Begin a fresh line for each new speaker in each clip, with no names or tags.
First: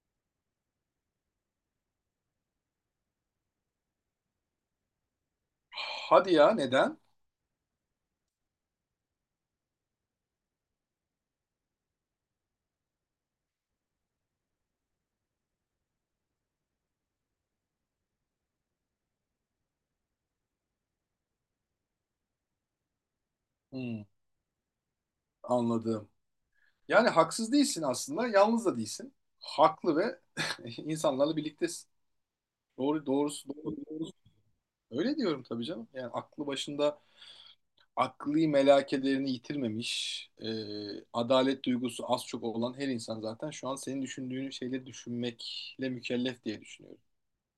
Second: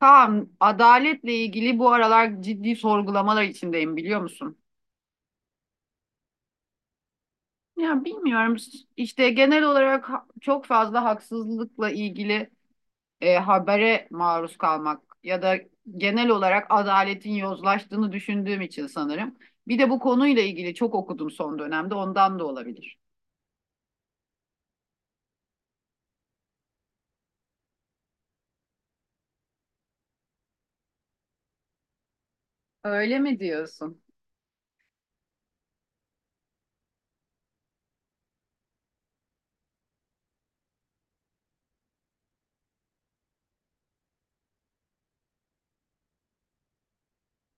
Kaan, adaletle ilgili bu aralar ciddi sorgulamalar içindeyim biliyor musun?
Hadi ya neden?
Ya bilmiyorum. İşte genel olarak çok fazla haksızlıkla ilgili habere maruz kalmak ya da genel olarak adaletin yozlaştığını düşündüğüm için sanırım. Bir de bu konuyla ilgili çok okudum son dönemde, ondan da olabilir.
Hmm, anladım. Yani haksız değilsin aslında, yalnız da değilsin. Haklı ve insanlarla birliktesin. Doğru,
Öyle mi
doğrusu, doğru,
diyorsun?
doğrusu. Öyle diyorum tabii canım. Yani aklı başında akli melekelerini yitirmemiş, e, adalet duygusu az çok olan her insan zaten şu an senin düşündüğün şeyleri düşünmekle mükellef diye düşünüyorum.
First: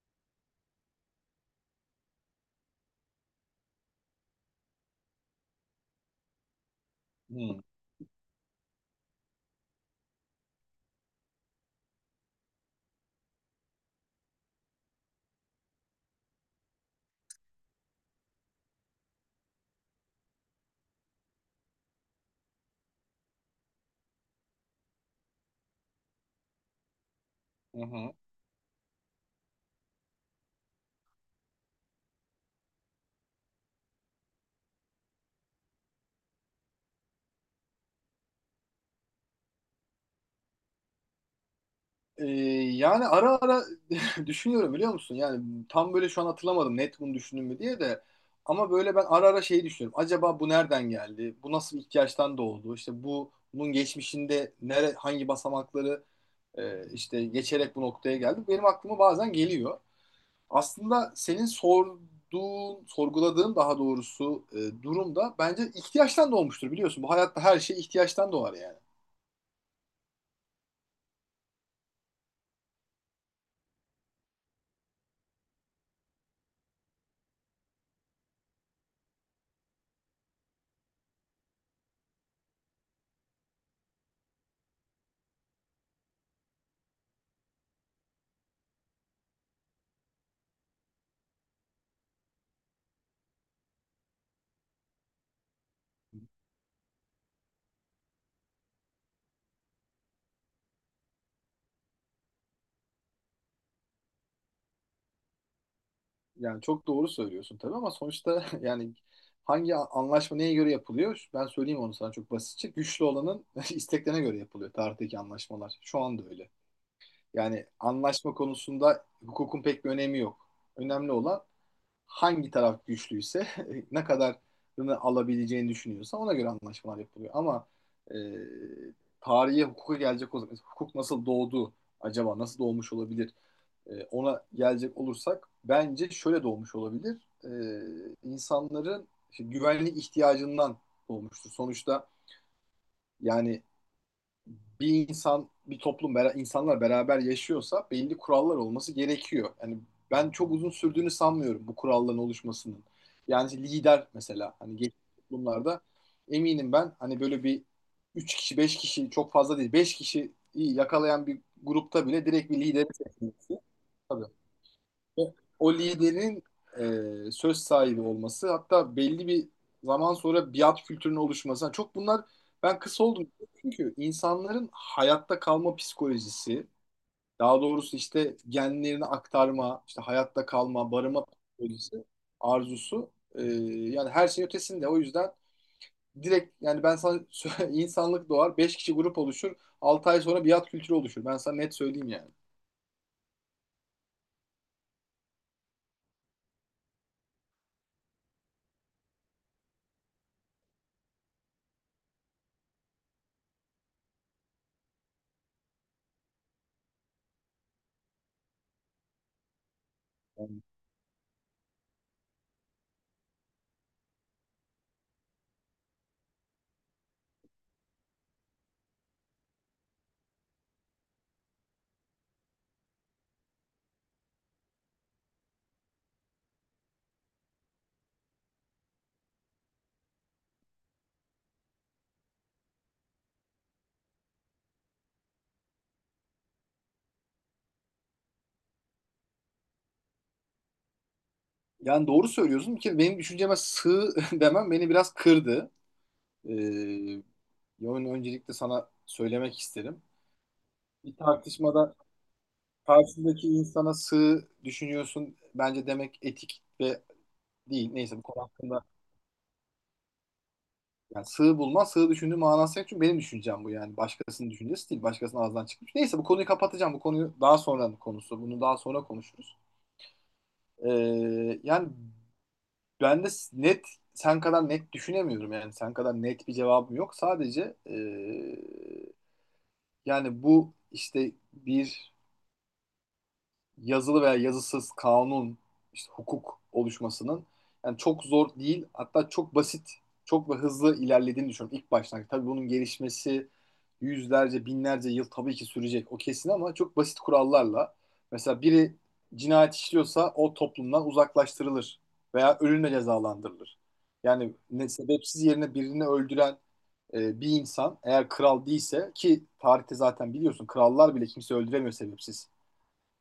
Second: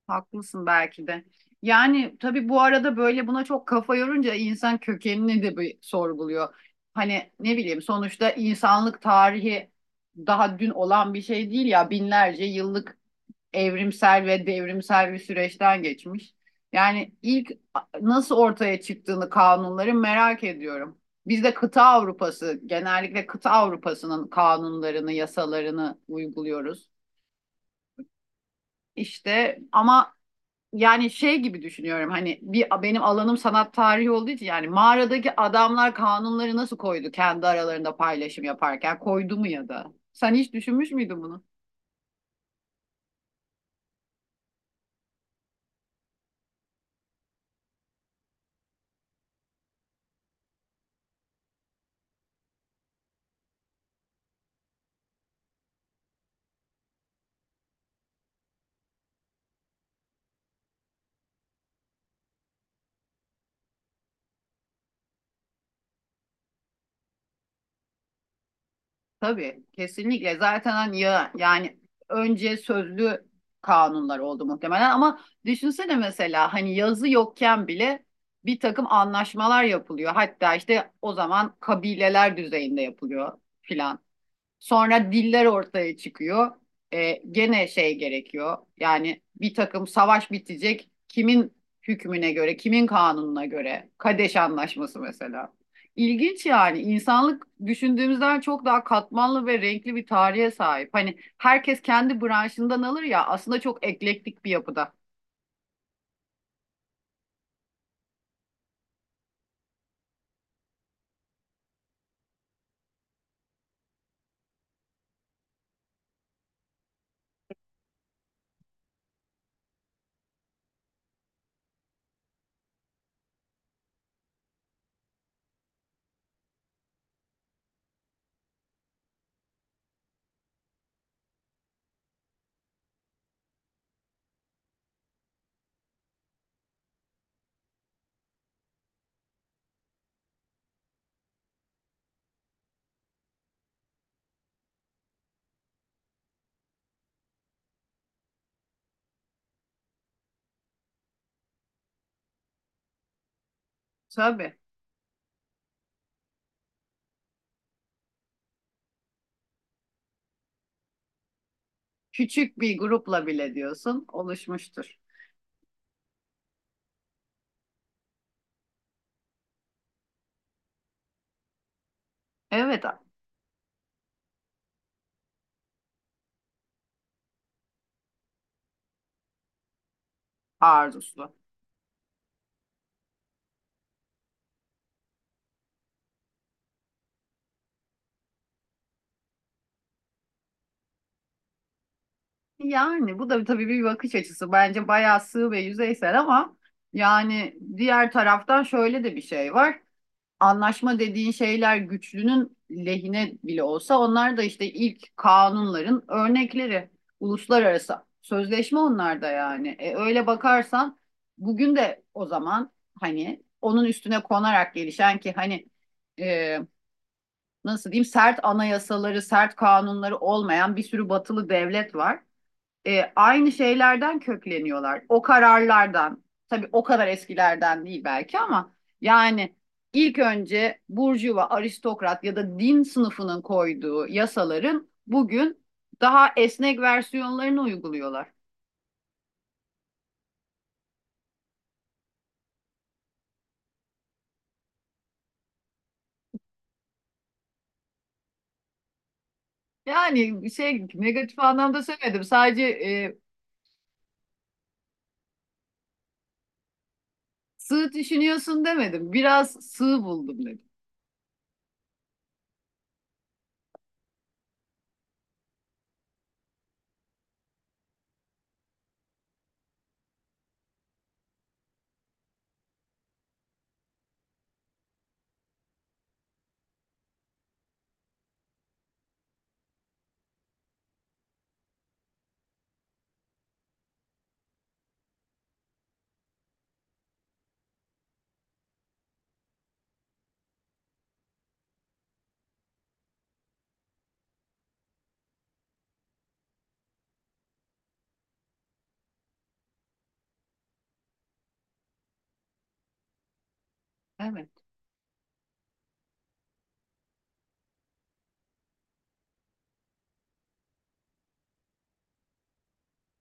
Haklısın belki de. Yani tabii bu arada böyle buna çok kafa yorunca insan kökenini de bir sorguluyor. Hani ne
Hmm.
bileyim, sonuçta insanlık tarihi daha dün olan bir şey değil ya, binlerce yıllık evrimsel ve devrimsel bir süreçten geçmiş. Yani ilk nasıl ortaya çıktığını, kanunları merak ediyorum. Biz de kıta Avrupası, genellikle kıta Avrupası'nın kanunlarını, yasalarını uyguluyoruz.
Hı hı.
İşte ama yani şey gibi düşünüyorum, hani bir, benim alanım sanat tarihi olduğu için, yani mağaradaki adamlar kanunları nasıl koydu, kendi aralarında paylaşım yaparken koydu mu ya da? Sen hiç düşünmüş müydün bunu?
Ee, yani ara ara düşünüyorum biliyor musun? Yani tam böyle şu an hatırlamadım net bunu düşündüm mü diye de ama böyle ben ara ara şeyi düşünüyorum. Acaba bu nereden geldi? Bu nasıl bir ihtiyaçtan doğdu? İşte bu bunun geçmişinde nere hangi basamakları işte geçerek bu noktaya geldi? Benim aklıma bazen geliyor. Aslında senin sorduğun, sorguladığın daha doğrusu durumda bence ihtiyaçtan doğmuştur biliyorsun. Bu hayatta her şey ihtiyaçtan doğar yani.
Tabii, kesinlikle zaten hani ya yani önce sözlü kanunlar oldu muhtemelen, ama düşünsene mesela hani yazı yokken bile bir takım anlaşmalar yapılıyor. Hatta işte o zaman kabileler düzeyinde yapılıyor filan. Sonra diller ortaya çıkıyor. E, gene şey gerekiyor. Yani bir takım savaş bitecek. Kimin hükmüne göre, kimin kanununa göre? Kadeş Anlaşması mesela. İlginç yani. İnsanlık düşündüğümüzden çok daha katmanlı ve renkli bir tarihe sahip. Hani herkes kendi branşından alır ya, aslında çok eklektik bir yapıda.
Yani çok doğru söylüyorsun tabii ama sonuçta yani hangi anlaşma neye göre yapılıyor? Ben söyleyeyim onu sana çok basitçe. Güçlü olanın isteklerine göre yapılıyor tarihteki anlaşmalar. Şu anda öyle. Yani anlaşma konusunda hukukun pek bir önemi yok. Önemli olan hangi taraf güçlüyse ne kadarını alabileceğini düşünüyorsa ona göre anlaşmalar yapılıyor. Ama e, tarihe hukuka gelecek olsak hukuk nasıl doğdu acaba? Nasıl doğmuş olabilir? Ona gelecek olursak bence şöyle doğmuş olabilir. E, insanların işte güvenlik ihtiyacından doğmuştur. Sonuçta yani bir insan, bir toplum, insanlar beraber yaşıyorsa belli kurallar olması gerekiyor. Yani ben çok uzun sürdüğünü sanmıyorum bu kuralların oluşmasının. Yani lider mesela
Tabii.
hani geçmiş toplumlarda eminim ben hani böyle bir 3 kişi 5 kişi çok fazla değil 5 kişi yakalayan bir grupta bile direkt
Küçük
bir
bir
lideri
grupla bile
seçmesi.
diyorsun
Tabii.
oluşmuştur.
O, o liderin söz sahibi olması hatta belli bir zaman sonra biat kültürünün oluşması. Çok bunlar ben
Evet.
kısa oldum. Çünkü insanların hayatta kalma psikolojisi, daha doğrusu işte genlerini aktarma, işte hayatta kalma, barınma
Arzusu.
psikolojisi, arzusu yani her şeyin ötesinde. O yüzden direkt yani ben sana insanlık doğar, 5 kişi grup oluşur, 6 ay sonra biat kültürü oluşur. Ben sana net söyleyeyim
Yani bu da tabii bir bakış açısı. Bence bayağı sığ ve yüzeysel, ama yani diğer taraftan şöyle de bir şey var. Anlaşma dediğin şeyler güçlünün lehine bile olsa, onlar da işte ilk kanunların örnekleri. Uluslararası sözleşme onlar da yani. E, öyle
yani.
bakarsan bugün de o zaman hani onun üstüne konarak gelişen, ki hani e, nasıl diyeyim, sert anayasaları, sert kanunları olmayan bir sürü batılı devlet var, aynı şeylerden kökleniyorlar. O kararlardan, tabii o kadar eskilerden değil belki ama yani ilk önce burjuva, aristokrat ya da din sınıfının koyduğu yasaların bugün daha esnek versiyonlarını uyguluyorlar.
Yani doğru söylüyorsun. Ki benim düşünceme sığ demem beni biraz kırdı. Ee, yani öncelikle sana söylemek isterim.
Yani şey,
Bir
negatif anlamda
tartışmada
söylemedim. Sadece
karşındaki insana sığ düşünüyorsun bence demek etik ve değil.
sığ
Neyse bu konu
düşünüyorsun
hakkında
demedim. Biraz sığ buldum dedim.
yani sığ bulma, sığ düşündüğü manası yok. Çünkü benim düşüncem bu yani. Başkasının düşüncesi değil. Başkasının ağzından çıkmış. Neyse bu konuyu kapatacağım. Bu konuyu daha sonra konusu. Bunu daha sonra konuşuruz. Ee, yani ben de net sen kadar net düşünemiyorum yani sen kadar net bir cevabım yok. Sadece yani bu işte bir yazılı veya yazısız kanun, işte hukuk oluşmasının yani çok zor değil, hatta çok basit, çok da hızlı ilerlediğini düşünüyorum ilk baştan. Tabii bunun gelişmesi yüzlerce, binlerce yıl tabii ki sürecek o kesin ama çok basit kurallarla. Mesela biri cinayet işliyorsa o toplumdan uzaklaştırılır veya ölümle cezalandırılır. Yani
Evet.
ne, sebepsiz yerine birini öldüren bir insan eğer kral değilse ki tarihte zaten biliyorsun krallar bile kimse öldüremiyor sebepsiz.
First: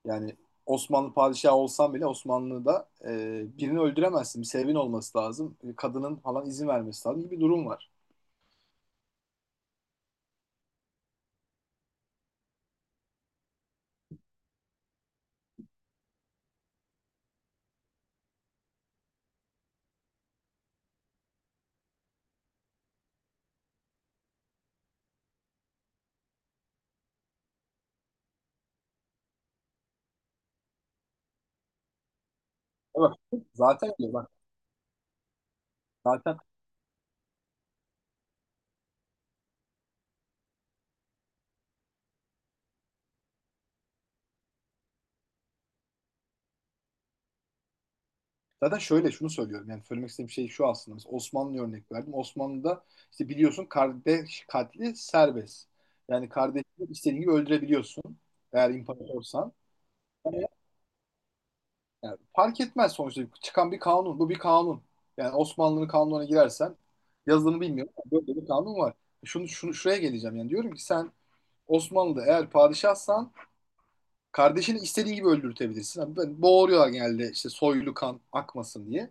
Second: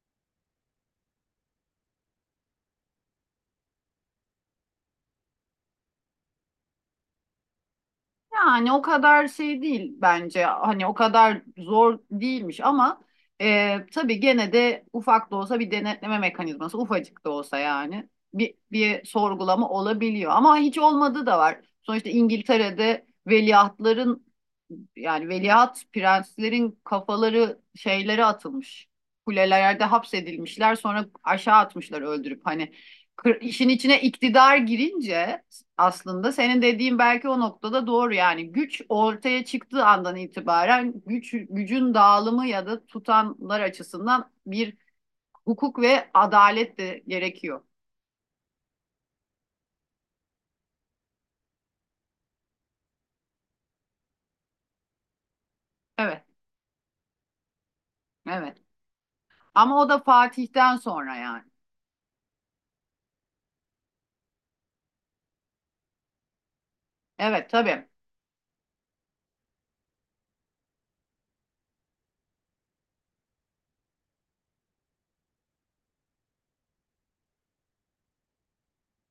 Yani Osmanlı padişahı olsan bile Osmanlı'da birini öldüremezsin. Bir sebebin olması lazım. E, kadının falan izin vermesi lazım gibi bir durum var.
Yani o kadar şey değil bence. Hani o kadar zor değilmiş, ama tabii gene de ufak da olsa bir denetleme mekanizması, ufacık da olsa yani bir sorgulama olabiliyor. Ama hiç olmadığı da var. Sonuçta İngiltere'de veliahtların, yani veliaht prenslerin kafaları şeylere atılmış. Kulelerde hapsedilmişler, sonra aşağı atmışlar öldürüp hani.
E bak
İşin
zaten
içine
öyle bak.
iktidar girince aslında
Zaten
senin dediğin belki o noktada doğru. Yani güç ortaya çıktığı andan itibaren güç, gücün dağılımı ya da tutanlar açısından bir hukuk ve adalet de gerekiyor.
zaten şöyle şunu söylüyorum. Yani söylemek istediğim şey şu aslında. Mesela Osmanlı'ya örnek verdim. Osmanlı'da işte biliyorsun kardeş katli serbest.
Evet,
Yani kardeşini istediğin gibi öldürebiliyorsun.
evet.
Eğer imparatorsan.
Ama o da Fatih'ten sonra yani.
Yani fark etmez sonuçta çıkan bir kanun. Bu bir kanun. Yani Osmanlı'nın kanununa girersen
Evet,
yazılımı
tabii.
bilmiyorum ama böyle bir kanun var. Şunu, şunu şuraya geleceğim yani diyorum ki sen Osmanlı'da eğer padişahsan kardeşini istediğin gibi öldürtebilirsin. Yani böyle boğuruyorlar genelde işte soylu kan akmasın diye.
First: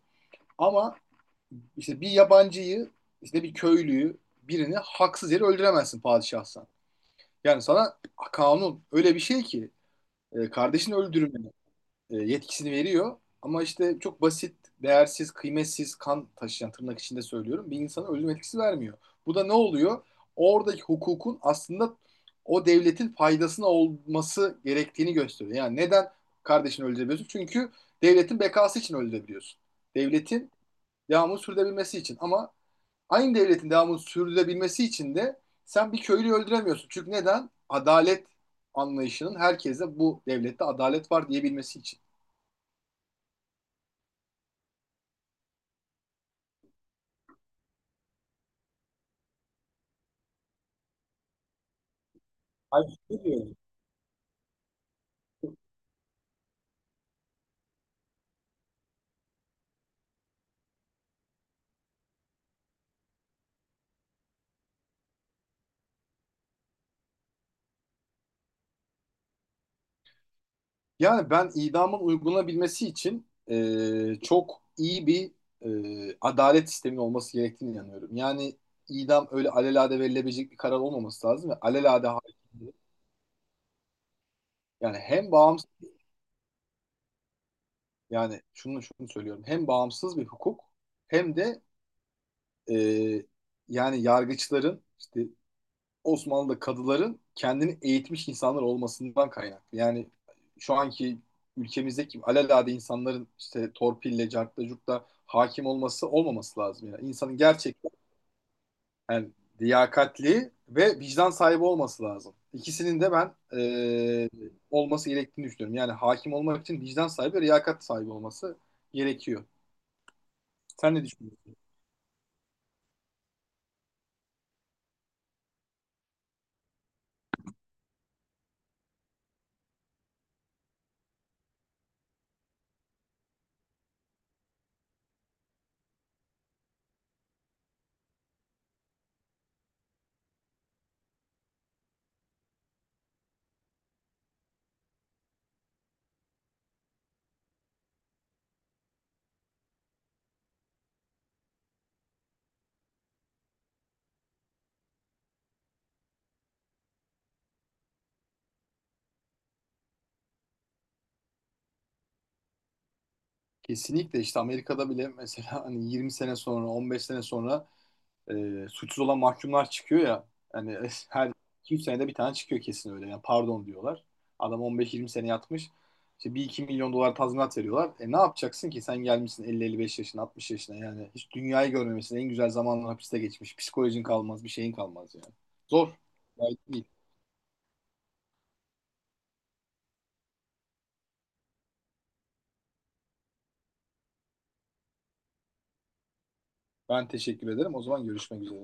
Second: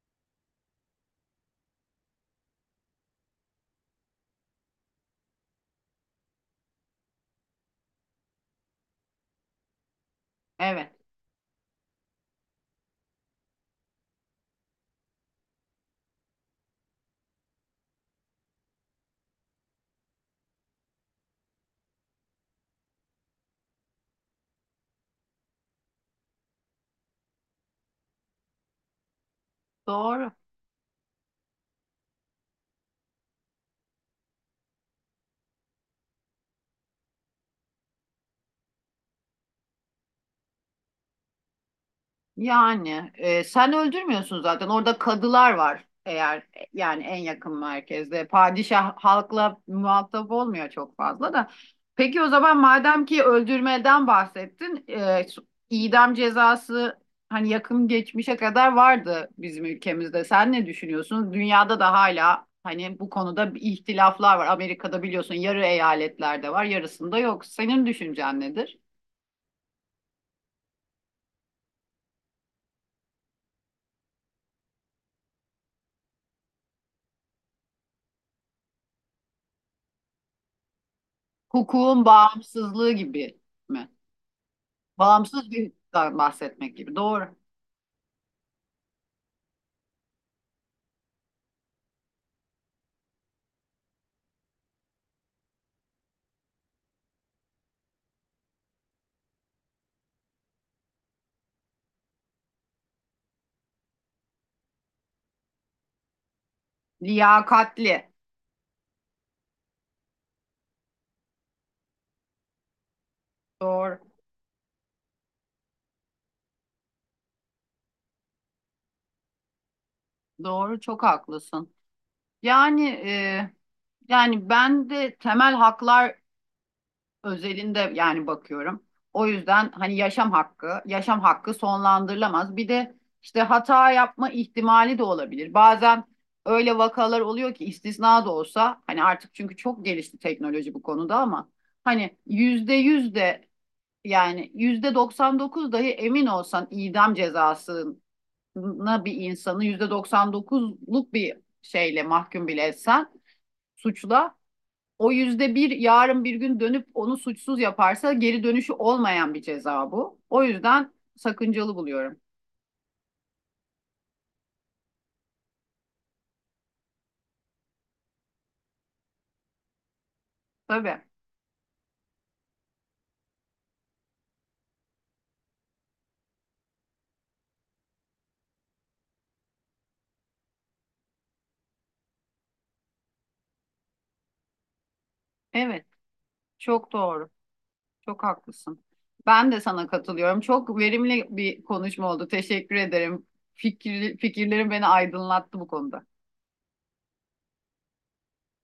Ama işte bir yabancıyı işte bir köylüyü birini haksız yere öldüremezsin padişahsan. Yani sana kanun öyle bir şey ki
Evet.
kardeşini öldürme yetkisini veriyor. Ama işte çok basit, değersiz, kıymetsiz kan taşıyan tırnak içinde söylüyorum. Bir insana ölüm etkisi vermiyor. Bu da ne oluyor? Oradaki hukukun aslında o devletin faydasına olması gerektiğini gösteriyor. Yani neden kardeşini öldürebiliyorsun? Çünkü devletin bekası için öldürebiliyorsun.
Doğru.
Devletin devamını sürdürebilmesi için. Ama aynı devletin devamını sürdürebilmesi için de sen bir köylüyü öldüremiyorsun. Çünkü neden? Adalet anlayışının herkese bu devlette adalet var diyebilmesi için.
Yani sen öldürmüyorsun zaten. Orada kadılar var eğer, yani en yakın merkezde. Padişah halkla muhatap olmuyor çok fazla da. Peki o zaman,
Ay,
madem ki
ne diyorum?
öldürmeden bahsettin, idam cezası hani yakın geçmişe kadar vardı bizim ülkemizde. Sen ne düşünüyorsun? Dünyada da hala hani bu konuda bir ihtilaflar var. Amerika'da biliyorsun yarı eyaletlerde var, yarısında yok. Senin düşüncen nedir?
Yani ben idamın uygulanabilmesi için çok iyi bir adalet sisteminin olması gerektiğine inanıyorum. Yani idam öyle alelade verilebilecek bir karar olmaması lazım ve
Hukukun bağımsızlığı gibi mi?
yani hem
Bağımsız
bağımsız
bir bahsetmek gibi. Doğru.
yani şunu şunu söylüyorum hem bağımsız bir hukuk hem de e, yani yargıçların işte Osmanlı'da kadıların kendini eğitmiş insanlar olmasından kaynaklı. Yani şu anki ülkemizdeki alelade insanların işte torpille, cartla, curtla hakim olması olmaması lazım. Yani insanın gerçekten
Liyakatli.
yani liyakatli ve vicdan sahibi olması lazım. İkisinin de ben
Doğru.
olması gerektiğini düşünüyorum. Yani hakim olmak için vicdan sahibi ve liyakat sahibi olması gerekiyor.
Doğru.
Sen
Çok
ne düşünüyorsun?
haklısın. Yani e, yani ben de temel haklar özelinde yani bakıyorum. O yüzden hani yaşam hakkı, yaşam hakkı sonlandırılamaz. Bir de işte hata yapma ihtimali de olabilir. Bazen öyle vakalar oluyor ki, istisna da olsa hani, artık çünkü çok gelişti teknoloji bu konuda ama hani yüzde yüz de. Yani %99 dahi emin olsan, idam cezasına bir insanı %99'luk bir şeyle mahkum bile etsen suçla, o yüzde bir yarın bir gün dönüp onu suçsuz yaparsa geri dönüşü olmayan bir ceza bu. O yüzden sakıncalı buluyorum.
Kesinlikle işte Amerika'da bile mesela hani 20 sene sonra, 15 sene sonra suçsuz olan mahkumlar çıkıyor ya. Yani
Tabii.
her 2-3 senede bir tane çıkıyor kesin öyle. Yani pardon diyorlar. Adam 15-20 sene yatmış. İşte bir iki milyon dolar tazminat veriyorlar. E ne yapacaksın ki? Sen gelmişsin elli elli beş yaşına, 60 yaşına yani. Hiç dünyayı görmemesin. En güzel zamanlar hapiste geçmiş. Psikolojin kalmaz, bir şeyin kalmaz yani.
Evet.
Zor. Gayet değil.
Çok doğru. Çok haklısın. Ben de sana katılıyorum. Çok verimli bir konuşma oldu. Teşekkür ederim. Fikirlerim beni aydınlattı bu konuda.
Ben teşekkür ederim. O zaman görüşmek üzere.